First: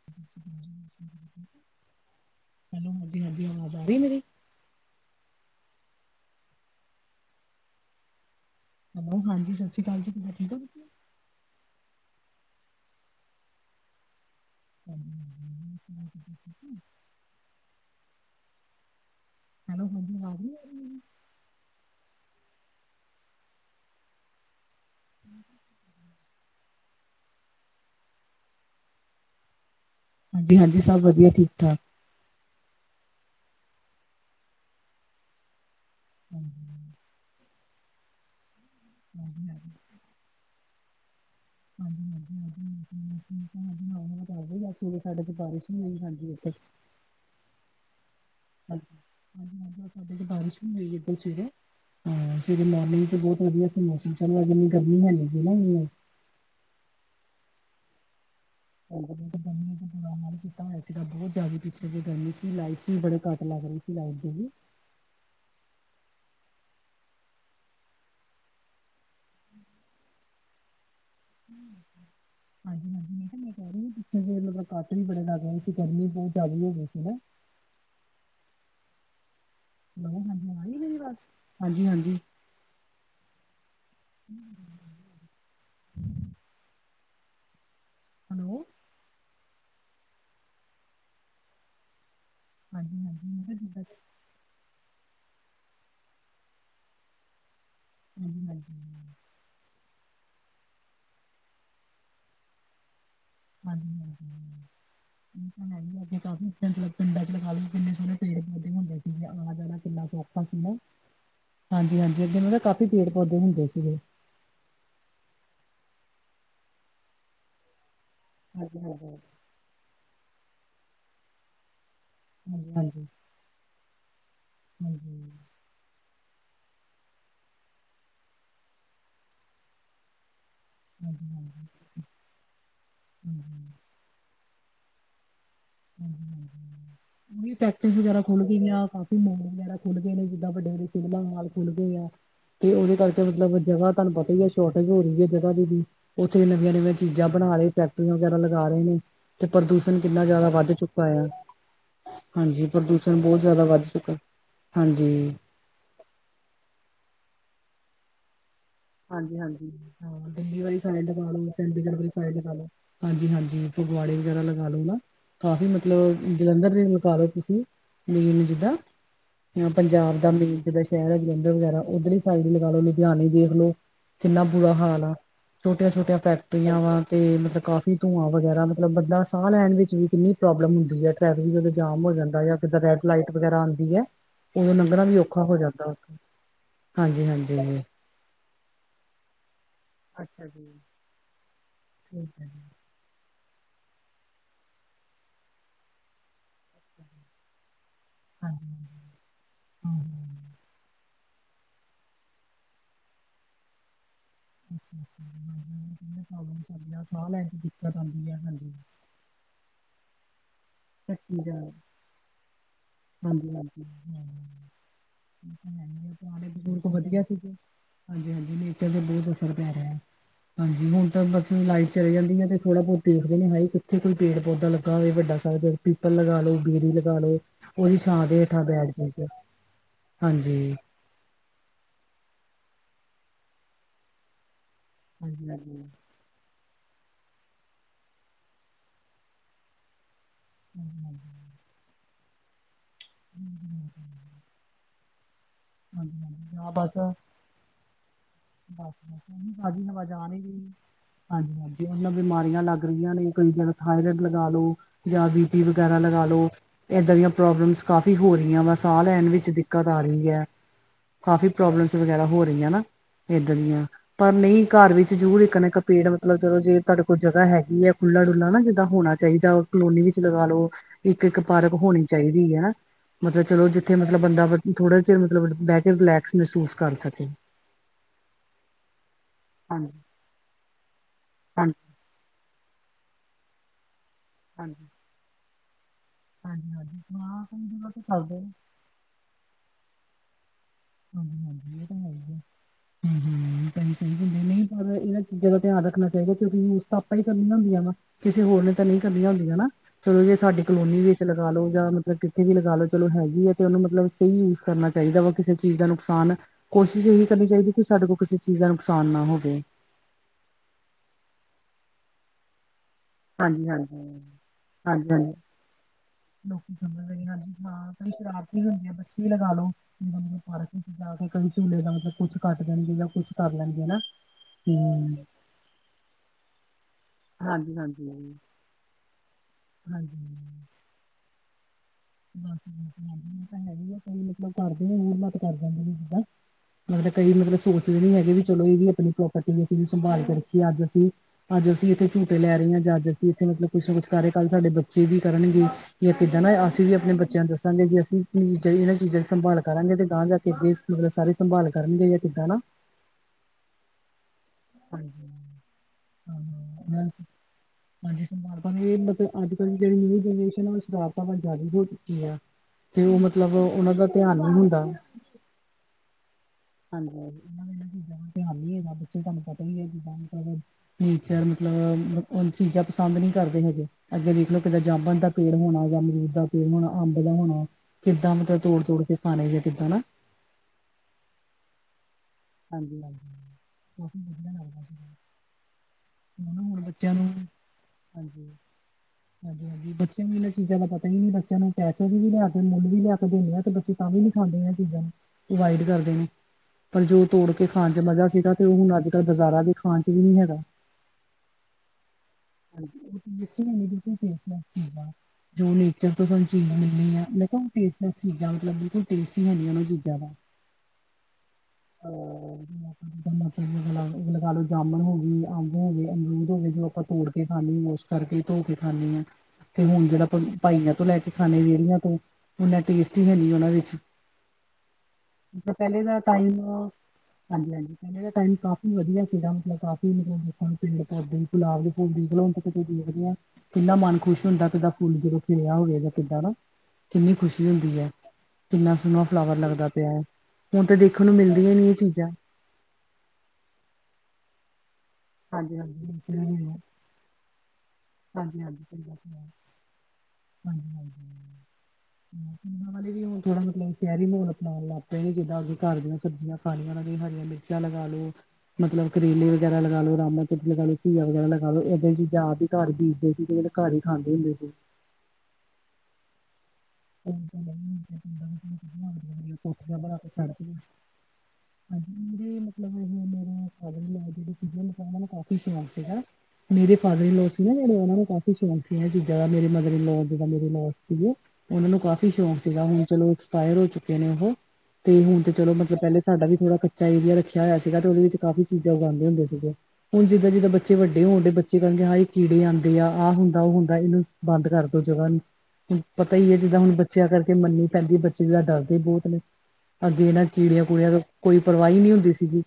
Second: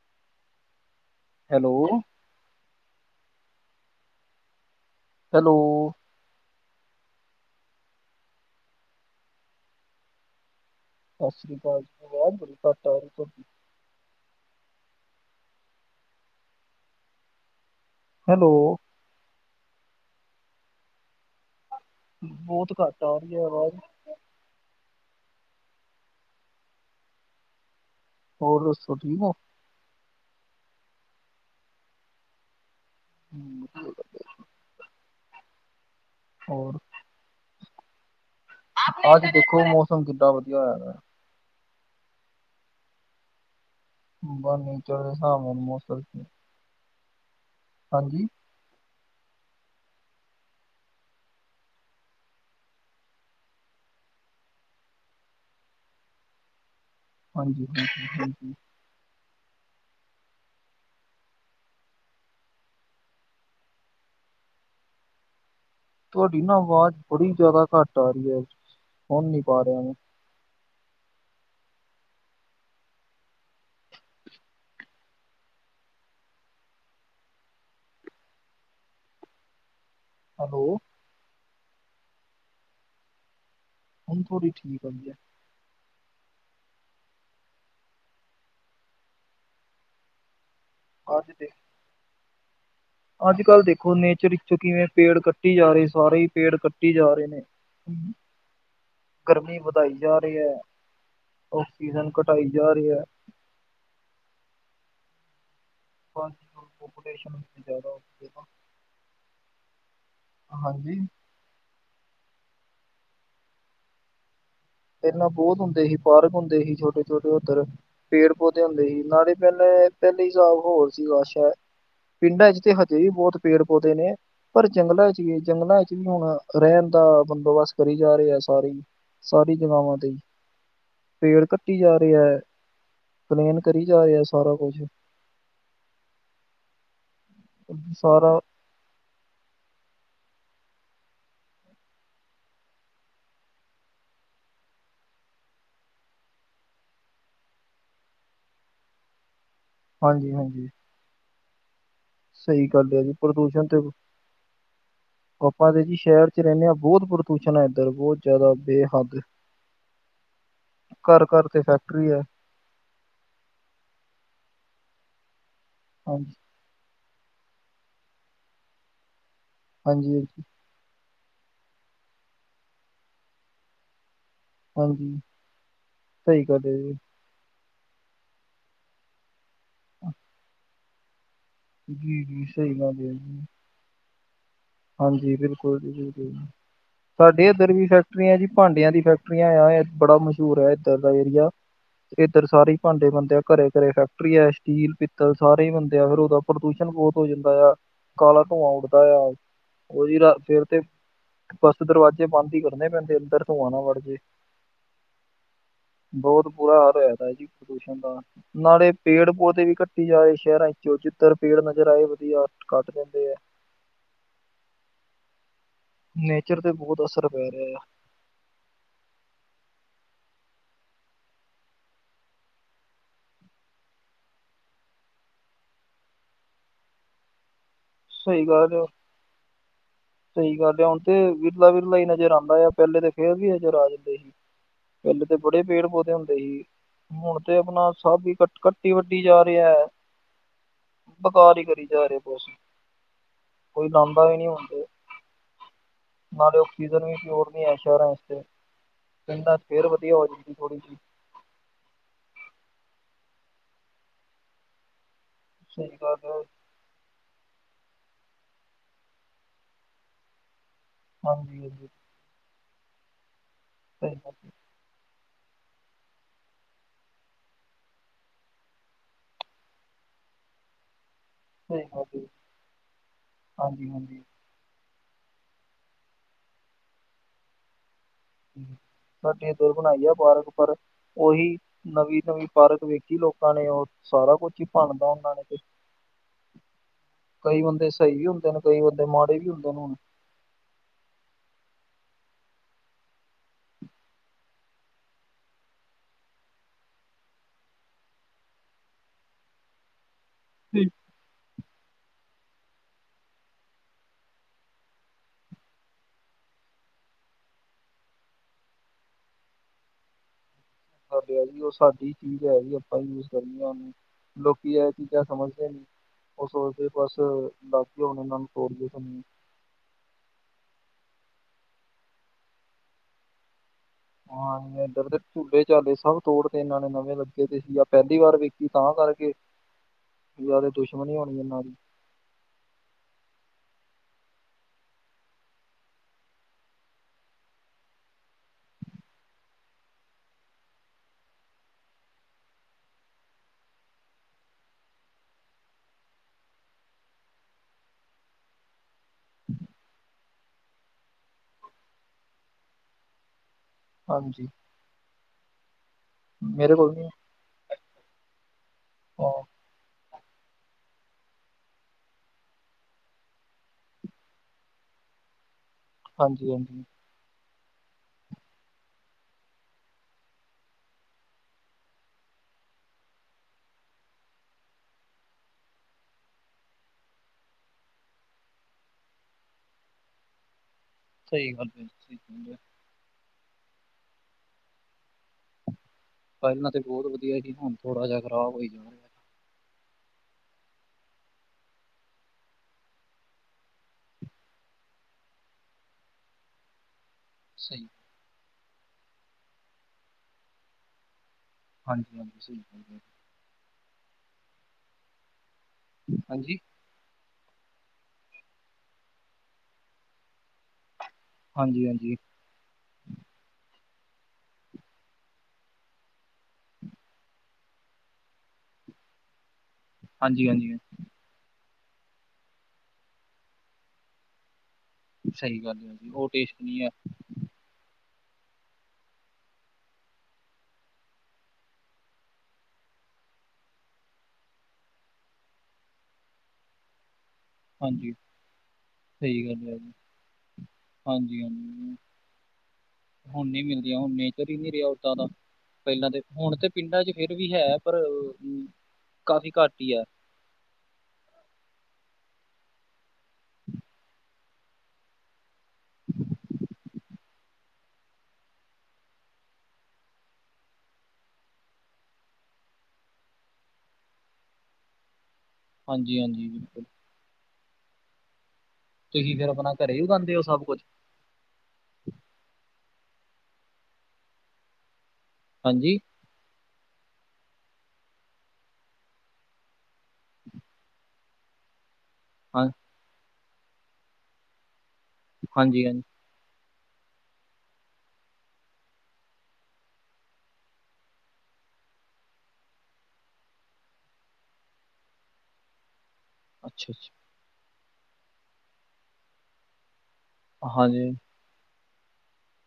[inaudible] Hello [unintelligible] hello hello, ਹਾਂਜੀ, ਸਤਿ ਸ੍ਰੀ ਅਕਾਲ ਜੀ। ਸਤਿ ਸ੍ਰੀ ਅਕਾਲ ਜੀ, ਆਵਾਜ਼ ਬੜੀ ਘੱਟ ਆ ਰਹੀ ਤੁਹਾਡੀ। ਹਾਂਜੀ ਹਾਂਜੀ। ਹੈਲੋ ਹੈਲੋ ਆਵਾਜ਼ ਨੀ ਆ ਰਹੀ। ਬਹੁਤ ਘੱਟ ਆ ਰਹੀ ਹੈ ਆਵਾਜ਼। ਹੋਰ ਦੱਸੋ ਠੀਕ ਹੋ? ਹਾਂਜੀ ਹਾਂਜੀ ਸਭ ਵਧੀਆ ਠੀਕ ਠਾਕ। [inaudible] ਹਾਂਜੀ ਹੋਰ ਅੱਜ ਹਾਂਜੀ ਦੇਖੋ ਮੌਸਮ ਕਿੱਡਾ ਵਧੀਆ ਹੋਇਆ। ਹਾਂਜੀ-ਹਾਂਜੀ। ਬਸ ਮਿਂਟਾ ਦੇ ਹਿਸਾਬ ਨਾਲ ਮੌਸਮ। ਇੱਥੇ ਹਾਂਜੀ ਹਾਂਜੀ ਹਾਂਜੀ ਸਾਡੇ ਤੇ ਬਾਰਿਸ਼ ਵੀ ਹੋਈ ਏਧਰ ਸਵੇਰੇ। ਹਾਂ ਮੋਰਮਿੰਗ ਚ ਬਹੁਤ ਵਧੀਆ ਸੀ ਮੌਸਮ ਚ ਇਨੀ ਗਰਮੀ ਹੈ ਨਹੀਂ ਸੀ ਨਾ। ਹਾਂਜੀ ਹਾਂਜੀ ਹਾਂਜੀ। [inaudible] ਕੀਤਾ ਹੋਇਆ ਸੀਗਾ ਬਹੁਤ ਜ਼ਿਆਦਾ। ਪਿੱਛੇ ਜਿਹੇ ਗਰਮੀ ਸੀ ਲਾਈਟਸ ਵੀ ਬੜੇ ਕੱਟ ਲਗ ਰਹੀ ਸੀ ਲਾਈਟ ਦੇ ਵੀ। ਤੁਹਾਡੀ ਨਾ ਆਵਾਜ਼ ਬੜੀ ਜਿਆਦਾ ਘੱਟ ਆ ਰਹੀ ਹੈ। ਸੁਣ ਨਹੀ ਪਾ ਰਿਹਾ ਮੈਂ। ਹਮ ਹਾਂਜੀ ਹਾਂਜੀ ਕਿਹਾ ਮੈਂ ਕਹਿ ਰਹੀ ਪਿੱਛੇ ਕਤ ਵੀ ਬੜੇ ਲੱਗ ਗਏ ਸੀ ਗਰਮੀ ਵੀ ਬਹੁਤ ਜ਼ਿਆਦਾ ਹੋ ਗਈ ਸੀ [inaudible] ਹਮ ਹੈਲੋ ਹਾਂਜੀ ਹਾਂਜੀ ਹੁਣ ਥੋੜੀ ਠੀਕ ਆਈ ਹੈ। ਹਮ ਹੈਲੋ ਹਾਂਜੀ ਦੇ ਹਾਂਜੀ ਹਾਂਜੀ ਮੈਂ ਅੱਜ ਕਿਹਾ ਕੱਲ ਜਿੱਦਾਂ ਦੇਖੋ ਨੇਚਰ ਵਿੱਚੋਂ ਕਿਵੇਂ ਪੇੜ ਕੱਟੀ ਜਾ ਰਹੇ ਸਾਰੇ ਹੀ ਪੇੜ ਕੱਟੀ ਜਾ ਰਹੇ ਨੇ। ਹਮ ਹਾਂ ਗਰਮੀ ਵਧਾਈ ਜਾ ਰਹੀ ਹੈ ਔਕਸੀਜਨ ਘਟਾਈ ਜਾ ਰਹੀ ਹੈ। ਹਾਂਜੀ, ਹਾਂਜੀ ਇਹ ਤਾਂ ਹੈ ਹੀ। ਕਾਫੀ ਪਲ ਪਿੰਡਾਂ ਚ ਲਗਾ ਲੋ ਵੀ ਜ਼ਿਆਦਾ ਕਿੰਨੇ ਹੋ ਸੋਹਣੇ ਗਈ ਹੈ ਪੇੜ ਪੌਦੇ ਹੁੰਦੇ ਸੀਗੇ ਆ। ਕਿੰਨਾ ਸੌਖਾ ਸੀ ਨਾ ਹਾਂਜੀ ਹਾਂਜੀ ਅੱਗੇ ਕਾਫੀ ਪੇੜ ਪੌਦੇ ਹੁੰਦੇ ਸੀਗੇ। ਪਹਿਲਾਂ ਬਹੁਤ ਹੁੰਦੇ ਸੀ ਪਾਰਕ ਹੁੰਦੇ ਸੀ ਛੋਟੇ ਛੋਟੇ ਉੱਧਰ ਪੇੜ ਪੌਦੇ ਹਾਂਜੀ ਹੁੰਦੇ ਸੀ ਹਾਂਜੀ ਨਾਲੇ। ਪਹਿਲੇ ਪਹਿਲੇ ਹਿਸਾਬ ਹੋਰ ਸੀ ਸ਼ਾਇਦ ਪਿੰਡਾਂ ਚ ਹਾਂਜੀ ਤੇ ਹਜੇ ਹਾਂਜੀ ਵੀ ਬਹੁਤ ਪੇੜ ਪੌਦੇ ਨੇ ਪਰ ਜੰਗਲਾਂ ਹਾਂਜੀ ਚ ਏ ਜੰਗਲਾਂ ਚ ਹੁਣ ਰਹਿਣ ਦਾ ਬੰਦੋਬਸਤ ਕਰੀ ਜਾ ਰਹੇ ਆ ਸਾਰੇ। ਸਾਰੀ ਜਗ੍ਹਾਵਾਂ ਤੇ ਹਾਂਜੀ ਪੇੜ ਹਾਂਜੀ ਕੱਟੀ ਜਾ ਰਹੇ ਆ। ਪਲੇਨ ਹਾਂਜੀ ਕਰੀ ਜਾ ਰਹੇ ਆ ਸਾਰਾ ਕੁੱਛ। ਪ੍ਰੈਕਟਿਸ ਵਗੈਰਾ ਸਾਰਾ ਖੁੱਲ ਗਈਆਂ। ਮੋਲ ਵਗੈਰਾ ਖੁੱਲ ਗਏ ਨੇ ਜਿੱਦਾਂ ਵੱਡੇ ਵੱਡੇ [inaudible] ਮਾਲ ਖੁੱਲ ਗਏ ਆ। ਤੇ ਉਹਦੇ ਕਰਕੇ ਮਤਲਬ ਜਗ੍ਹਾ ਤੁਹਾਨੂੰ ਪਤਾ ਹੀ ਹੈ ਸ਼ੋਰਟੇਜ ਹੋ ਰਹੀ ਹੈ ਜਗ੍ਹਾ ਦੀ ਵੀ। ਉੱਥੇ ਨਵੀਆਂ ਨਵੀਆਂ ਚੀਜ਼ਾਂ ਬਣਾ ਰਹੇ ਫੈਕਟਰੀਆਂ ਵਗੈਰਾ ਲਗਾ ਰਹੇ ਨੇ। ਤੇ ਪ੍ਰਦੂਸ਼ਣ ਕਿੰਨਾ ਹਾਂਜੀ ਜ਼ਿਆਦਾ ਹਾਂਜੀ ਵੱਧ ਚੁੱਕਾ ਹੈ। ਹਾਂਜੀ ਸਹੀ ਗੱਲ ਹੈ ਜੀ ਪ੍ਰਦੂਸ਼ਣ ਬਹੁਤ ਜ਼ਿਆਦਾ ਤੇ ਵੱਧ ਚੁੱਕਾ ਹਾਂਜੀ। ਆਪਾਂ ਜੀ ਸ਼ਹਿਰ ਚ ਰਹਿੰਦੇ ਆ ਬਹੁਤ ਪ੍ਰਦੂਸ਼ਣ ਹੈ ਇੱਧਰ ਬਹੁਤ ਜ਼ਿਆਦਾ ਫਿਰ। ਹਾਂਜੀ ਹਾਂਜੀ ਹਾਂ ਦਿੱਲੀ ਵਾਲੀ ਸਾਈਡ ਘਰ ਲਗਾ ਲੋ ਘਰ ਤੇ ਚੰਡੀਗੜ੍ਹ ਵਾਲੀ ਫੈਕਟਰੀ ਹੈ ਸਾਈਡ ਲਗਾ ਲੋ। ਹਾਂਜੀ ਹਾਂਜੀ ਫਗਵਾੜੇ ਵਗੈਰਾ ਲਗਾ ਲਉ ਨਾ ਕਾਫ਼ੀ ਮਤਲਬ ਹਾਂਜੀ ਜਲੰਧਰ ਲਗਾ ਲਉ ਤੁਸੀਂ। ਮੀਲ ਜਿੱਦਾਂ ਹ ਹਾਂਜੀ ਪੰਜਾਬ ਹਾਂਜੀ ਦਾ ਮੀਲ ਜਿੱਦਾਂ। ਪਟਿਆਲਾ ਜਲੰਧਰ ਵਗੈਰਾ ਉੱਧਰ ਹੀ ਸਾਈਡ ਲਗਾ ਲਉ ਲੁਧਿਆਣੇ ਦੇਖ ਲਉ। ਕਿੰਨਾ ਬੁਰਾ ਹਾਲ ਆ ਹਾਂਜੀ, ਛੋਟੀਆਂ ਛੋਟੀਆਂ ਸਹੀ ਗੱਲ ਹੈ ਫੈਕਟਰੀਆਂ ਵਾ। ਅਤੇ ਮਤਲਬ ਕਾਫੀ ਧੂੰਆਂ ਵਗੈਰਾ ਮਤਲਬ ਬੰਦਾ ਸਾਹ ਲੈਣ ਵਿੱਚ ਵੀ ਕਿੰਨੀ ਪ੍ਰੋਬਲਮ ਹੁੰਦੀ ਹੈ। ਫੈਮਲੀ ਦੇ ਜੀ ਜਾਮ ਹੋ ਜੀ ਜੀ ਜਾਂਦਾ ਜਾਂ ਸਹੀ ਕਿਦਾਂ ਗੱਲ ਰੈਡ ਹੈ ਲਾਈਟ ਜੀ ਵਗੈਰਾ ਆਉਂਦੀ ਹੈ। ਉਦੋਂ ਲੰਗਣਾ ਵੀ ਹਾਂਜੀ ਔਖਾ ਹੋ ਬਿਲਕੁਲ ਜਾਂਦਾ ਜੀ ਉਥੋਂ ਬਿਲਕੁਲ ਹਾਂਜੀ ਸਾਡੇ ਇੱਧਰ ਹਾਂਜੀ। ਵੀ ਫੈਕਟਰੀਆਂ ਜੀ ਭਾਂਡਿਆਂ ਦੀ ਫੈਕਟਰੀਆਂ ਆ ਬੜਾ ਅੱਛਾ ਮਸ਼ਹੂਰ ਹੈ ਜੀ ਇੱਧਰ ਦਾ ਏਰੀਆ ਠੀਕ ਇੱਧਰ ਹੈ ਜੀ ਸਾਰੀ। ਭਾਂਡੇ ਬਣਦੇ ਆ ਘਰੇ ਘਰੇ ਫੈਕਟਰੀ ਹੈ ਸਟੀਲ ਪਿੱਤਲ ਸਾਰੇ ਹੀ ਬਣਦੇ ਆ ਫਿਰ ਉਹਦਾ ਪ੍ਰਦੂਸ਼ਣ ਬਹੁਤ ਹੋ ਜਾਂਦਾ ਆ। ਕਾਲਾ ਧੂੰਆਂ ਹਾਂਜੀ ਉੱਡਦਾ ਆ। ਉਹ ਜੀ ਰਾਤ ਹਾਂਜੀ ਫੇਰ ਤੇ ਬਸ ਦਰਵਾਜ਼ੇ ਬੰਦ ਹੀ ਕਰਨੇ ਪੈਂਦੇ ਅੰਦਰ ਧੂਆ ਨਾ ਵੜ ਜੇ। ਬਹੁਤ ਪ੍ਰੋਬਲਮ ਬੁਰਾ ਹਾਲ ਸਾਹ ਹੋਇਆ ਜੀ ਲੈਣ ਚ ਪ੍ਰਦੂਸ਼ਣ ਦਿੱਕਤ ਦਾ ਆਉਂਦੀ ਹੈ ਹਾਂਜੀ ਨਾਲੇ। ਪੇੜ ਪੌਦੇ ਵੀ ਕੱਟੀ ਜਾ ਰਹੇ ਸ਼ਹਿਰਾਂ ਚੋਂ ਸਤਿ ਜਿੱਧਰ ਸ਼੍ਰੀ ਪੇੜ ਅਕਾਲ ਨਜ਼ਰ ਆਏ ਵਧੀਆ ਕੱਟ ਜਾਂਦੇ। ਹਾਂਜੀ ਹਾਂਜੀ ਹਾਂ ਪੁਰਾਣੇ ਨੇਚਰ ਤੇ ਬਜ਼ੁਰਗ ਬਹੁਤ ਵਧੀਆ ਅਸਰ ਸੀ। ਪੈ ਰਿਹਾ ਹੈ ਹਾਂਜੀ ਹਾਂਜੀ ਨੇਚਰ ਤੇ ਬਹੁਤ ਅਸਰ ਪੈ ਰਿਹਾ। ਹਾਂਜੀ ਹੁਣ ਤਾਂ ਬਸ ਲਾਈਟ ਚਲੇ ਜਾਂਦੀ ਹੈ ਤੇ ਥੋੜਾ ਬਹੁਤ ਦੇਖਦੇ ਨੇ ਹਾਏ ਕਿੱਥੇ ਕੋਈ ਪੇੜ ਪੌਦਾ ਲੱਗਾ ਹੋਵੇ ਵੱਡਾ। ਫਿਰ ਪਿੱਪਲ ਲਗਾ ਲਉ ਬੇਰੀ ਲਗਾ ਲਉ ਉਹਦੀ ਛਾਂ ਦੇ ਸਹੀ ਹੇਠਾਂ ਗੱਲ ਹੈ ਬੈਠ ਜਾ ਕੇ। ਸਹੀ ਗੱਲ ਹੈ ਹੁਣ ਤੇ ਵਿਰਲਾ -ਵਿਰਲਾ ਹੀ ਨਜ਼ਰ ਆਉਂਦਾ ਆ ਪਹਿਲੇ ਤੇ ਫੇਰ ਵੀ ਨਜ਼ਰ ਆ ਜਾਂਦੇ ਸੀ। ਪਹਿਲੇ ਤੇ ਹਾਂਜੀ ਬੜੇ ਹਾਂਜੀ ਹਾਂਜੀ ਪੇੜ ਪੌਦੇ ਹੁੰਦੇ ਸੀ। ਹੁਣ ਤੇ ਆਪਣਾ ਸਭ ਹੀ ਕਟ ਕੱਟੀ ਵੱਢੀ ਜਾ ਰਿਹਾ ਹੈ। ਬਕਾਰ ਹੀ ਕਰੀ ਜਾ ਰਿਹੇ ਬਸ ਕੋਈ ਲਾਉਂਦਾ ਵੀ ਨਹੀਂ ਹੁਣ ਤੇ। ਹਾਂਜੀ ਨਾਲੇ ਆਕਸੀਜਨ ਵੀ ਪਿਓਰ ਨੀ ਹੈ ਸ਼ਹਿਰਾਂ ਚ। ਬ ਪਿੰਡਾਂ 'ਚ ਬਾਾਜੀ ਫੇਰ ਵਧੀਆ ਹੋ ਨਵਾਜਣ ਜਾਂਦੀ ਗ ਥੋੜੀ ਜੀ [inaudible] ਹਾਂਜੀ -ਹਾਂਜੀ ਉਹ ਨਾਲ ਬਿਮਾਰੀਆਂ ਲੱਗ ਰਹੀਆਂ ਨੇ ਕਈ ਜਿਵੇਂ ਥਾਇਰੋਡ ਲਗਾ ਲਓ ਜਾਂ ਵੀ ਬੀਨੀ। ਸਹੀ ਵਗੈਰਾ ਗੱਲ ਲਗਾ ਹੈ ਲੋ। ਏਦਾਂ ਦੀਆਂ ਪ੍ਰੋਬਲਮਸ ਕਾਫੀ ਹੋ ਰਹੀਆਂ ਵਾ ਸਾਹ ਲੈਣ ਵਿੱਚ ਦਿੱਕਤ ਆ ਰਹੀ ਏ। ਕਾਫੀ ਹਾਂਜੀ ਹਾਂਜੀ ਪ੍ਰੋਬਲਮਸ ਵਗੈਰਾ ਹੋ ਰਹੀਆਂ ਨਾ ਏਦਾਂ ਦੀਆਂ ਸਹੀ ਪਰ ਗੱਲ ਨਹੀਂ। ਘਰ ਵਿੱਚ ਜ਼ਰੂਰ ਇੱਕ ਨਾ ਇੱਕ ਪੇੜ ਮਤਲਬ ਜਦੋ ਜੇ ਤੁਹਾਡੇ ਕੋਲ ਜਗ੍ਹਾ ਹੈਗੀ ਹੈ ਖੁੱਲਾ -ਡੁੱਲਾ ਨਾ ਜਿੱਦਾਂ ਹੋਣਾ ਚਾਹੀਦਾ। ਕਲੋਨੀ ਵਿੱਚ ਲਗਾ ਲੋ ਇੱਕ ਇੱਕ ਪਾਰਕ ਸਹੀ ਗੱਲ ਹੋਣੀ ਜੀ, ਚਾਹੀਦੀ ਏ। ਮਤਲਬ ਚਲੋ ਹਾਂਜੀ ਜਿੱਥੇ ਮਤਲਬ ਹਾਂਜੀ ਬੰਦਾ, ਥੋੜਾ ਚਿਰ ਮਤਲਬ ਬਹਿ ਕੇ ਰਿਲੈਕਸ ਮਹਿਸੂਸ ਕਰ ਸਕੇ। ਸਾਡੇ ਦੂਰ ਹਾਂਜੀ ਬਣਾਈ ਆ ਪਾਰਕ ਪਰ ਉਹੀ ਹਾਂਜੀ ਨਵੀਂ -ਨਵੀਂ। ਪਾਰਕ ਵੇਖੀ ਲੋਕਾਂ ਨੇ ਉਹ ਸਾਰਾ ਕੁਛ ਹਾਂਜੀ ਹੀ ਭਣਦਾ ਉਹਨਾਂ ਨੇ ਤੇ। ਹਾਂਜੀ -ਹਾਂਜੀ ਕਈ ਬੰਦੇ ਸੁ ਸਹੀ ਵੀ ਕਰਦੇ ਹੋ ਹੁੰਦੇ ਨੇ [inaudible] ਕਈ ਬੰਦੇ ਮਾੜੇ ਵੀ ਹੁੰਦੇ ਨੇ ਹੁਣ। ਹੈ ਹੈ [inaudible] ਹਮ ਹਮ ਤਾਂ ਹੀ ਸਹੀ ਹੁੰਦੇ ਨਹੀਂ। ਪਰ ਇਹਨਾਂ ਚੀਜ਼ਾਂ ਦਾ ਧਿਆਨ ਰੱਖਣਾ ਚਾਹੀਦਾ ਕਿਉਂਕਿ ਯੂਜ਼ ਤਾਂ ਆਪਾਂ ਹੀ ਕਰਨਨੀਆ ਹੁੰਦੀਆਂ ਵਾ। ਕਿਸੇ ਹੋਰ ਨੇ ਤਾਂ ਨਹੀਂ ਕਰਨੀਆਂ ਹੁੰਦੀਆਂ ਨਾ ਚਲੋ ਜੇ ਸਾਡੀ ਜੀ। ਕਲੋਨੀ ਵਿੱਚ ਲਗਾ ਲਓ। ਜਾਂ ਮਤਲਬ, ਵੀ ਲਗਾ ਲੋ ਚਲੋ ਹੈਗੀ ਹੈ ਤੇ ਉਹਨੂੰ ਮਤਲਬ ਸਹੀ ਯੂਜ ਕਰਨਾ ਚਾਹੀਦਾ। ਵਾ ਕਿਸੇ ਚੀਜ਼ ਦਾ ਨੁਕਸਾਨ ਕੋਸ਼ਿਸ਼ ਇਹੀ ਕਰਨੀ ਚਾਹੀਦੀ ਕਿ ਸਾਡੇ ਕੋਲ ਕਿਸੇ ਚੀਜ਼ ਦਾ ਨੁਕਸਾਨ ਨਾ ਹੋਵੇ। ਸਾਡੇ ਜੀ ਉਹ ਸਾਡੀ ਚੀਜ਼ ਹੈ ਜੀ ਉਹ। ਾਂ ਯੂਜ ਕਰਨੀ ਹਾਂਜੀ ਉਹਨੂੰ ਹਾਂਜੀ ਲੋਕੀ ਇਹ ਹਾਂਜੀ ਚੀਜ਼ਾਂ ਹਾਂਜੀ ਸਮਝਦੇ ਨੇੀ। ਲੋਕੀ ਸਮਝਗੇ ਹਾਂਜੀ ਹਾਂ ਤਾਂ ਹੁਣ ਇਹਨਾਂ ਨੂੰ ਸ਼ਰਾਰਤੀ ਹੁੰਦੀ ਤੋੜੀਏ ਆ ਬੱਚੀ ਸਾਨੂੰ ਹੀ ਲਗਾ ਲਓ [inaudible] ਪਾਰਕ ਵਿੱਚ ਜਾ ਕੇ ਕਈ ਝੂਲੇ ਦਾ ਮਤਲਬ ਕੁੱਛ ਕੱਟ ਦੇਣਗੇ ਜਾਂ ਕੁਛ ਕਰ ਲੈਣਗੇ ਹਨਾ। ਹਾਂ ਇੱਧਰ ਤੇ ਝੂਲੇ ਝਾਲੇ ਸਭ ਤੋੜ ਤੇ ਇਹਨਾਂ ਨੇ ਨਵੇਂ ਲੱਗੇ ਤੇ ਹਾਂਜੀ ਸੀ ਹਾਂਜੀ ਪਹਿਲੀ ਵਾਰ ਵੇਖੀ ਤਾਂ ਕਰਕੇ ਹਾਂਜੀ ਤੇ ਦੁਸ਼ਮਣੀ ਹੋਣੀ ਇਹਨਾਂ ਦੀ। ਹੈਗੀ ਆ ਮਤਲਬ ਕਰਦੇਬਤ ਕਰ ਜਾਂਦੇ ਨੇ ਜਿੱਦਾਂ [inaudible] ਮਤਲਬ ਕਈ ਮਤਲਬ ਸੋਚਦੇ ਨੀ ਹੈਗੇ ਵੀ ਚਲੋ ਇਹ ਵੀ ਆਪਣੀ ਪ੍ਰੋਪਰਟੀ ਦੀ ਅਸੀਂ ਵੀ ਸੰਭਾਲ ਰੱਖੀਏ। ਅੱਜ ਅਸੀਂ, ਅੱਜ ਅਸੀਂ ਇੱਥੇ ਝੂਟੇ ਲੈਣ ਰਹੇ ਹਾਂ ਜ ਅੱਜ ਸੀਂ ਮਤਲਬ ਕੁਛ ਕੁਛ ਕਾਰਕਾਲ ਸਾਡੇ ਬੱਚੇ ਵੀ ਕਰਨਗੇ। ਕੀਪਦ ਨਾ, ਅਸੀਂ ਵੀ ਆਪਣੇ ਬੱਚਿਆਂ ਨੂੰ ਦੱਸਾਂਗੇ, ਅਸੀਂ ਇਹਨਾਂ ਚੀਜ਼ਾਂ ਦੀ ਸੰਭਾਲ ਕਰਾਂਗੇ ਅਤੇ ਤਾਂਹ ਜਾ ਕੇੱ, ਮਤਲਬ ਸਾਰੀ ਸੰਭਾਲ ਕਰਨਗੇ ਕਿੱਦਾਂ ਨਾ। ਹਾਂਜੀ-ਹਾਂਜੀ ਹਾਂਜੀ ਹਾਂ ਮੇਰੇ ਕੋਲ ਨੀ ਮ ਹਾਂਜੀਾਰ ਮਤਬ ਹਾਂ ਅੱਜ [inaudible] ਜਿਹੜੀ ਨਿਊ ਜਨਰੇਸ਼ਨ ਸ਼ਰਾਰਤਾਂ ਵਾਂ ਜਾਰੀ ਹੋ ਚੁੱਕੀ ਆ। ਤੇ ਉਹ ਮਤਲਬ ਉਹਨਾਂ ਦਾ ਧਿਆਨ ਨਹੀਂ ਹੁੰਦਾ। ਹਾਂਜੀ -ਹਾਂਜੀ ਹਾਂਜੀ ਚੀਜ਼ਾਂ ਦਾ ਧੀਗਾ ਬੇ ਤੁਹਾਨੂੰ ਪਤਾ ਹੀ ਹੈ ਜਿੱਦਾਂ ਨੇਚਰ ਮਤਲਬ ਚੀਜ਼ਾਂ ਪਸੰਦ ਨਹੀਂ ਕਰਦੇ ਹੈਗੇ ਅੱਗੇ ਦੇਖਲੋ ਕਿਦਾਂ ਜਾਮਣ ਤਾਂ, ਪੇੜ ਹੋਣਾ ਜਾਂ ਮਜ਼ੂਦ ਦਾ ਪੇੜ ਹੋਣਾ ਅੰਬ ਦਾ ਹੋਣਾ ਕਿੱਦਾਂ ਮਤਲਬ ਤੋੜ- ਤੋੜ ਕੇ ਖਾਣੇ ਹੈ ਕਿੱਦਾਂ ਨਾ ਸਹੀ ਗੱਲ ਹੈ ਸਹੀ। ਹਾਂਜੀ -ਹਾਂਜੀ ਲੱਗਦਾ ਸੀ। ਫਾਈਲਾਂ ਤੇ ਬਹੁਤ ਵਧੀਆ ਜੀ ਹੁਣ ਥੋੜ੍ਹਾ ਜਿ ਹਾਂਜੀ ਖਰਾਬ ਹੋਈ ਜਾਣਾ। ਹਾਂਜੀ- ਹਾਂਜੀ ਬੱਚਿਆਂ ਨੂੰ ਇਹਨਾਂ ਚੀਜ਼ਾਂ ਦਾ ਪਤਾ ਹੀ ਨੀ ਬੱਚਿਆਂ ਨੂੰ ਪੈਸੇ ਵੀ ਲਿਆ ਕੇ ਮੁੱਲ ਵੀ ਲਿਆ ਕੇ ਦੇਣੇ ਆ ਤੇ। ਅਸੀ ਤਾਂ ਵੀ ਨੀ ਖਾਂਦੇ ਇਹ ਚੀਜ਼ਾਂ ਨੂੰ ਅਵਾਇਡ ਕਰਦੇ ਨੇ। ਪਰ ਜੋ ਤੋੜ ਕੇ ਸਹੀ ਖਾਣ ਚ ਮਜ਼ਾ ਸੀਗਾ ਤੇ ਉਹ ਹੁਣ ਅੱਜ ਕੱਲ੍ਹ ਬਾਜ਼ਾਰਾਂ ਦੇ ਖਾਣ ਚ ਵੀ ਨਹੀਂ ਹੈਗਾ। ਹਾਂਜੀ ਹਾਂਜੀ ਸਹੀ ਦੇਖੀ ਜਾਂ ਫੀ ਜੋ ਨੇਚਰ ਤੋਂ ਸਾਨੂੰ ਹਾਂਜੀ ਚੀਜ਼ਾਂ ਮਿਲਣੀ ਆ ਮੈਂ ਕਿਹਾ ਸ ਚੀਜ਼ਾਂ ਮਤਲਬ ਬਿਲਕੁਲ ਟੇਸਟੀ ਹੁੰਦੀਆਂ ਉਹਨਾਂ ਚੀਜ਼ਾਂ ਦਾ ਹਾਂਜੀ ਹਾਂਜੀ ਹਹ ਲਗਾ ਲਓ ਜਾਮਣ ਹੋ ਗਈ ਹੋਵੇ ਅੰਰੂਦ ਹੋਵੇ ਜੋ ਆਪਾਂ ਤੋੜ ਕੇ ਖਾਂਦੇ ਹਾਂ ਉਸ ਕਰਕੇ ਧੋ ਕੇ ਖਾਂਦੇ ਹਾਂ ਤੇ ਹੁਣ ਜਿਹੜਾ ਹਾਂਜੀ ਹਾਂਜੀ ਪਾਈਆਂ ਤੋਂ ਲੈ ਕੇ ਖਾਣੇ ਵਿੇੜੀਆਂ ਤੋਂ ਨਾ ਟੇਸਟੀ ਹੈ ਨਹੀਂ ਉਹਨਾਂ ਵਿੱਚ ਸਹੀ ਮ ਗੱਲ ਹੈ ਪਹਿਲੇ ਜੀ ਦਾ ਉਹ ਟਾਈਮ ਟੇਸਟ ਨਹੀਂ ਹੈ ਹਾਂਜੀ ਹਾਂਜੀ ਹਿਿਮਲੇ ਦਾ ਟਾਈਮ ਕਾਫੀ ਵਧੀਆ ਸੀਗਾ ਮਤਲਬ ਕਾਫੀ ਮਤਲਬ ਪੇੜ ਭਦੇ ਫੁਲਾਬ ਦੇ ਫੁਲ ਦੇਖ ਲੋ ਹਣ ਤਾਂ ਦੇਖਦੇ ਆ ਕਿੰਨਾ ਮਨ ਖੁਸ਼ ਹੁੰਦਾ ਕਿਦਾ ਫੁੱਲ ਜਦੋਂ ਖਰਿਆ ਹੋਵੇਗਾ ਕਿੱਦਾਂ ਨਾ ਕਿੰਨੀ ਖੁਸ਼ੀ ਹੁੰਦੀ ਹੈ ਹਾਂਜੀ ਕਿੰਨਾ ਸੋਹਣਾ ਸਹੀ ਫਲਾਵਰ ਗੱਲ ਲੱਗਦਾ ਜੀ ਪਿਆ ਹੈ ਹੁਣ ਤਾਂ ਦੇਖਣ ਨੂੰ ਮਿਲਦੀਆਂ ਨੀ ਇਹ ਚੀਜ਼ਾਂ ਹੁਨੇ ਮਿਲਦੀਆਂ ਹੁਨੇ ਚ ਹੀ ਨੀ ਰਿਹਾ ਉੱਦਾਂ ਦਾ ਹਾਂਜੀ ਹਾਂਜੀ ਪਹਿਲਾਂ ਤੇ ਬਿਲਕੁਲ ਹੁਣ ਨਹੀਂ ਤੇ ਹੈ। ਪਿੰਡਾਂ ਚ ਫਿਰ ਵੀ ਹੈ ਪਰ ਹਾਂਜੀ ਹਾਂਜੀ ਸਹੀ ਗੱਲ ਹੈ। ਕਾਫ਼ੀ ਘੱਟ ਹੀ ਹੈ ਹਾਂਜੀ ਹਾਂਜੀ ਪਿੰਡਾਂ ਵਾਲੇ ਵੀ ਹੁਣ ਥੋੜਾ ਮਤਲਬ ਸ਼ਹਿਰੀ ਮਾਹੌਲ ਆਪਣਾ ਲੱ ਕੀ ਜਿੱਦਾਂ ਅਗੇ ਘਰ ਦੀਆਂ ਸਬਜ਼ੀਆਂ ਖਾਣੀਆਂ ਉਹਨਾਂ ਦੀ ਹਰੀਆਂ ਮਿਰਚਾਂ ਲਗਾ ਲੋ ਮਤਲਬ ਕਰੇਲੇ ਵਗੈਰਾ ਲਗਾ ਲਓ ਰਾਮਾ [unintelligible] ਲਗਾ ਲਓ ਘੀਆ ਵਗੈਰਾ ਲਗਾ ਲਓ ਇੱਦਾਂ ਚੀਜ਼ ਆਪ ਈ ਘਰ ਬੀਜਦੇ ਸੀ ਤੇ ਜਿਹੜੇ ਘਰ ਹੀ ਖਾਂਦੇ ਹੁੰਦੇ ਸੀ। ਹਾਂਜੀ ਹਾਂਜੀ ਬਿਲਕੁਲ। [inaudible] ਤੁਸੀਂ ਫੇਰ ਆਪਣਾ ਘਰੇ ਹੀ ਉਗਾਂਦੇ ਹੋ ਸਭ ਕੁੱਝ? ਹ ਮਤਬ ਮੇ ਕਾਫੀ ਸ਼ੌਕ ਹਾਂਜੀ ਸੀਗਾ ਮੇਰੇ ਫਾਦਰ ਲੋ ਸੀ ਨਾ ਜਿੜੇ ਉਹਨਾਂ ਨੂੰ ਕਾਫੀ ਸ਼ੌਂਕ ਸੀ ਇਹ ਚੀਜ਼ਾਂ ਦਾ ਮੇਰੀ ਮਦਰ ਲੋ ਮੇਰੀ ਲੋ ਸੀਗੇ ਉਹਨਾਂ ਨੂੰ ਕਾਫ਼ੀ ਸ਼ੌਂਕ ਹਾਂ ਸੀਗਾ ਹੁਣ ਚਲੋ ਐਕਸਪਾਇਰ ਹੋ ਚੁੱਕੇ ਨੇ ਉਹ ਤੇ ਹੁਣ ਤੇ ਚਲੋ ਹਾਂਜੀ ਮਤਲਬ ਹਾਂਜੀ ਪਹਿਲੇ ਸਾਡਾ ਵੀ ਥੋੜਾ ਕੱਚਾ ਏਰੀਆ ਰੱਖਿਆ ਹੋਇਆ ਸੀਗਾ ਉਹਦੇ ਵਿੱਚ ਕਾਫ਼ੀ ਚੀਜ਼ਾਂ ਉਗਾਉਂਦੇ ਹੁੰਦੇ ਸੀਗੇ। ਹੁਣ ਜਿੱਦਾਂ ਜਿੱਦਾਂ ਬੱਚੇ ਵੱਡੇ ਹੋਣ ਡੇ ਬੱਚੇ ਕਹਣਗੇ ਹਾ ਕੀੜੇ ਆਂਦੇ ਆ ਆਹ ਹੁੰਦਾ ਉਹ ਹੁੰਦਾ ਇਹਨੂੰ ਬੰਦ ਕਰਦੋ ਜਗ੍ਹਾ ਨੂੰ। ਹੁਣ ਪਤਾ ਹੀ ਹੈ ਜਿੱਦਾਂ ਹੁਣ ਅੱਛਾ ਅੱਛਾ ਬੱਚਿਆਂ ਕਰਕੇ ਮੰਨੀ ਪੈਂਦੀ ਹੈ ਬੱਚੇ ਜਿੱਦਾਂ ਡਰਦੇ ਹੀ ਬਹੁਤ ਏ ਅੱਗੇ ਇਹਨਾਂ ਕੀੜੀਆਂ ਕੁੂੜੀਆਂ ਹਾਂਜੀ ਦੀ ਕੋਈ ਪਰਵਾਹੀ ਈ ਨਹੀਂ ਹੁੰਦੀ ਸੀਗੀ।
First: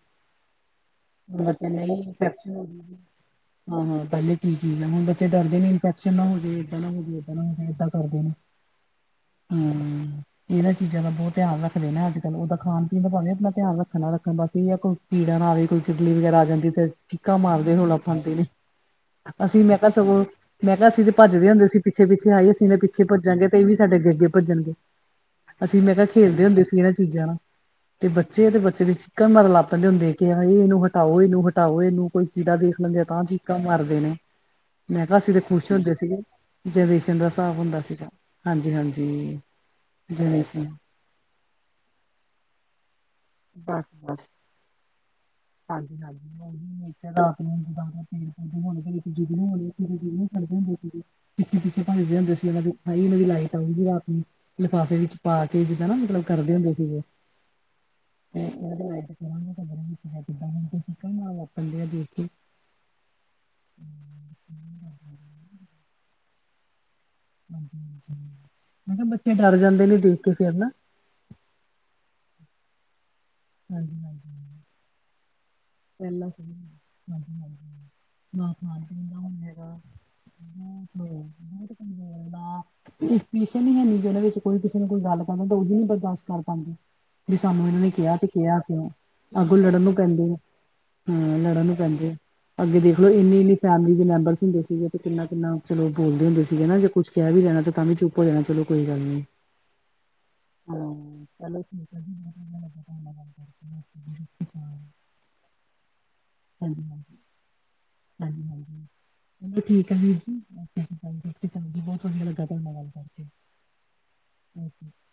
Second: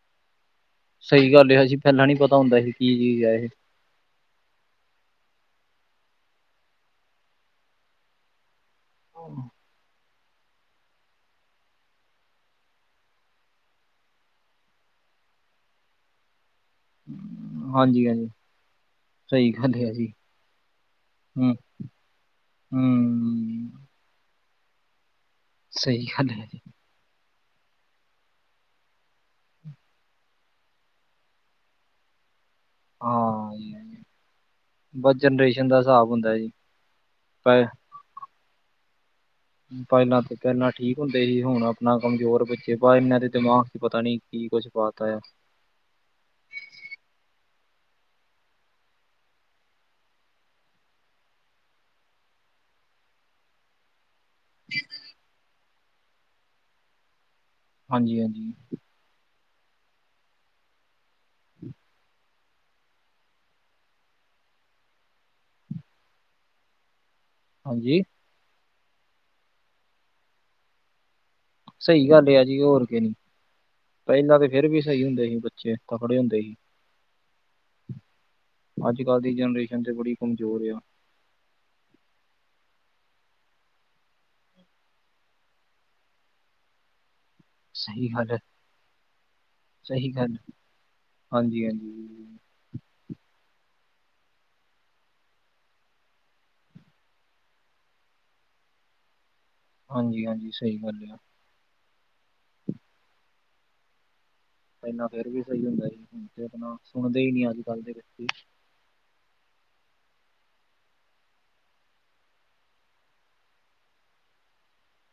ਸਹੀ ਹੁਣ ਗੱਲ ਏ ਬੱਚੇ ਹਾਂਜੀ ਨਹੀਂ ਪਹਿਲਾਂ ਨੀ ਪਤਾ ਇਨਫੈਕਸ਼ਨ ਹੁੰਦਾ ਹੋ ਸੀ ਕੀ ਜਾਏਗੀ ਚੀਜ਼ ਹੈ ਇਹ। ਹਾਂ ਹਾਂ ਪਹਿਲੇ ਕੀ ਚੀਜ਼ ਹੈ ਹੁਣ ਬੱਚੇ ਡਰਦੇ ਨੇ ਇਨਫੈਕਸ਼ਨ ਨਾ ਹੋਜੇ ਏਦਾਂ ਨਾ ਹੋ ਜਾਵੇ ਏਦਾਂ ਨਾ ਹੋ ਜਾਏ ਏਦਾਂ ਕਰਦੇ ਨੇ। [unintelligible] ਇਹਨਾਂ ਚੀਜ਼ਾਂ ਦਾ ਬਹੁਤ ਧਿਆਨ ਰੱਖਦੇ ਨੇ ਅੱਜ ਕੱਲ ਉਹਦਾ ਖਾਣ ਪੀਣ ਦਾ ਭਾਵੇਂ ਆਪਣਾ ਧਿਆਨ ਰੱਖਣ ਨਾ ਰੱਖਣ ਬਾਕੀ ਇਹ ਆ ਕੋ ਕੀੜਾ ਨਾ ਆਵੇ ਕੋਈ ਕਿਰਲੀ ਵਗੈਰਾ ਆ ਜਾਂਦੀ ਤੇ ਚੀਕਾ ਮਾਰਦੇ ਹੋੌਲਾ ਹਾਂਜੀ ਹਾਂਜੀ ਪਾਾਂਦੇ ਨੇ। ਸਹੀ ਅਸੀਂ ਗੱਲ ਮੈਂ ਕਿਹਾ ਹੈ ਜੀ ਸਗੋਂ ਮੈਂ ਕਿਹਾ ਅਸੀ ਤੇ ਭੱਜਦੇ ਹੂੰ ਹੁੰਦੇ ਸੀ ਪਿੱਛੇ ਪਿੱਛੇ ਹਾਏ ਅਸੀਂ ਨਾ ਪਿੱਛੇ ਭੱਜਾਂਗੇ ਤੇ ਇਹ ਵੀ ਹੂੰ ਸਾਡੇ ਅੱਗੇ ਅੱਗੇ ਭੱਜਣਗੇ ਅਸੀਂ ਮੈਂ ਕਿਹਾ ਸਹੀ ਗੱਲ ਖੇਲਦੇ ਹੈ ਜੀ ਹੁੰਦੇ ਸੀ ਇਹਨਾਂ ਚੀਜ਼ਾਂ ਨਾਲ। ਏ ਬੱਚੇ ਹੈ ਬੱਚੇ ਤੇ ਚੀਕਾਂ ਮਾਰਨ ਲਾਗ ਪੈਂਦੇ ਹੁੰਦੇ ਕੇ ਇਹਨੂੰ ਹਟਾਓ ਇਹਨੂੰ ਹਟਾਓ ਇਹਨੂੰ ਕੋਈ ਕੀੜਾ ਦੋ ਲੰਗਆ ਤਾਂ ਹਾਂ ਚੀਕਾਂ ਜੀ ਹਾਂ ਮਾਰਦੇ ਜੀ। ਨੇ। ਮੈਂ ਬਸ ਕਿਹਾ ਅਸੀ ਤੇ ਜਨਰੇਸ਼ਨ ਖੁਸ਼ ਦਾ ਹੁੰਦੇ ਹਿਸਾਬ ਸੀਗੇ ਹੁੰਦਾ ਜੀ ਜਨਰੇਸ਼ਨ ਦਾ ਹਿਸਾਬ ਪ ਹੁੰਦਾ ਸੀਗਾ ਹਾਂਜੀ ਹਾਂਜੀ। ਪਹਿਲਾਂ ਤੇ ਜਨਰੇਸ਼ਨ ਪਹਿਲਾਂ ਠੀਕ ਹੁੰਦੇ ਸੀ ਹੁਣ ਆਪਣਾ ਕਮਜ਼ੋਰ ਬੱਚੇ ਵਾ ਇਹਨਾਂ ਦੇ ਦਿਮਾਗ ਚ ਪਤਾ ਨੀ ਕੀ ਕੁੱਛ ਪਾ ਤਾ ਆ। ਹਾਂਜੀ-ਹਾਂਜੀ। [unintelligible] ਪਿੱਛੇ ਪਿੱਛੇ ਭੱਜਦੇ ਹੁੰਦੇ ਸੀ ਉਹਨਾਂ ਦੇ [unintelligible] ਲਾਈਟ ਆਊਗੀ ਰਾਤ ਨੂੰ। ਲਿਫਾਫੇ ਵਿੱਚ ਪਾ ਕੇ ਜਿੱਦਾਂ ਨਾ ਮਤਲਬ ਕਰਦੇ ਹੁੰਦੇ ਸੀਗੇ ਹਾਂਜੀ ਹਾਂਜੀ [unintelligible] [inaudible] ਹਾਂਜੀ। ਮੈ ਕਹਿਆ ਬੱਚੇ ਡਰ ਜਾਂਦੇ ਨੇ ਦੇਖ ਕੇ ਫੇਰ ਨਾ। ਸਹੀ ਗੱਲ ਏ ਐ ਜੀ ਹੋਰ ਕੇ ਹਾਂਜੀ ਹਾਂਜੀ ਪਹਿਲਾਂ ਤੇ ਫੇਰ ਵੀ ਸਹੀ ਹੁੰਦੇ ਸੀ ਬੱਚੇ। ਤਕੜੇ ਹੁੰਦੇ ਸੀ [inaudible] ਖਾਣ ਅੱਜ ਪੀਣ ਦਾ ਕੱਲ੍ਹ ਹੁਣ ਦੀ ਹੈਗਾ ਜਨਰੇਸ਼ਨ ਤੇ ਬੜੀ ਕਮਜ਼ੋਰ ਏ ਹੁਣ। ਪੇਸ਼ੇਨਸ ਈ ਹੈ ਨੀ ਜਰਾ ਵਿੱਚ ਕੋਈ ਕਿਸੀ ਨੇ ਗੱਲ ਕਰਨੀ ਤਾਂ ਉਹੀ ਨੀ ਬਰਦਾਸ਼ ਕਾਰ ਪਾ ਬਈ ਸਾਨੂੰ ਇਹਨਾਂ ਨੇ ਸਹੀ ਕਿਹਾ ਤੇ ਗੱਲ ਹੈ, ਕਿਹਾ ਕਿਉਂ ਅੱਗੋਂ ਲੜਨ ਨੂੰ ਸਹੀ ਪੈਂਦੇ ਆ। ਗੱਲ ਹਾਂ ਲੜਨ ਹਾਂਜੀ ਨੂੰ ਹਾਂਜੀ ਪੈਂਦੇ ਆ। ਅੱਗੇ ਦੇਖ ਲਓ ਇੰਨੀ ਇੰਨੀ ਫੈਮਿਲੀ ਦੇ ਮੈਂਬਰਸ ਹੁੰਦੇ ਸੀਗੇ ਤੇ ਕਿੰਨਾ ਕਿੰਨਾ ਚਲੋ ਬੋਲਦੇ ਹੁੰਦੇ ਸੀਗੇ ਨਾ ਜੇ ਕੁਛ ਕਹਿ ਵੀ ਦੇਣਾ ਤੇ ਤਾਂ ਵੀ ਚੁੱਪ ਹੋ ਜਾਣਾ ਚਲੋ ਕੋਈ ਗੱਲ ਨੀ। ਹਾਂਜੀ ਹਾਂਜੀ ਸਹੀ ਹਾਂ ਗੱਲ ਆ। [inaudible] ਪਹਿਲਾ ਫੇਰ ਵੀ ਸਹੀ ਹੁੰਦਾ ਸੀ ਹੁਣ ਤੇ ਆਪਣਾ ਹਾਂਜੀ ਹਾਂਜੀ ਸੁਣਦੇ ਹੀ ਨੀ ਅੱਜ ਕੱਲ੍ਹ ਦੇ ਬ [inaudible] [unintelligible] ਚਲੋ ਠੀਕ ਹੈ ਵੀਰ ਜੀ [unintelligible] ਬਹੁਤ ਵਧੀਆ ਲੱਗਾ ਤੁਸਾਡੇ ਨਾਲ ਗੱਲ ਕਰਕੇ [inaudible]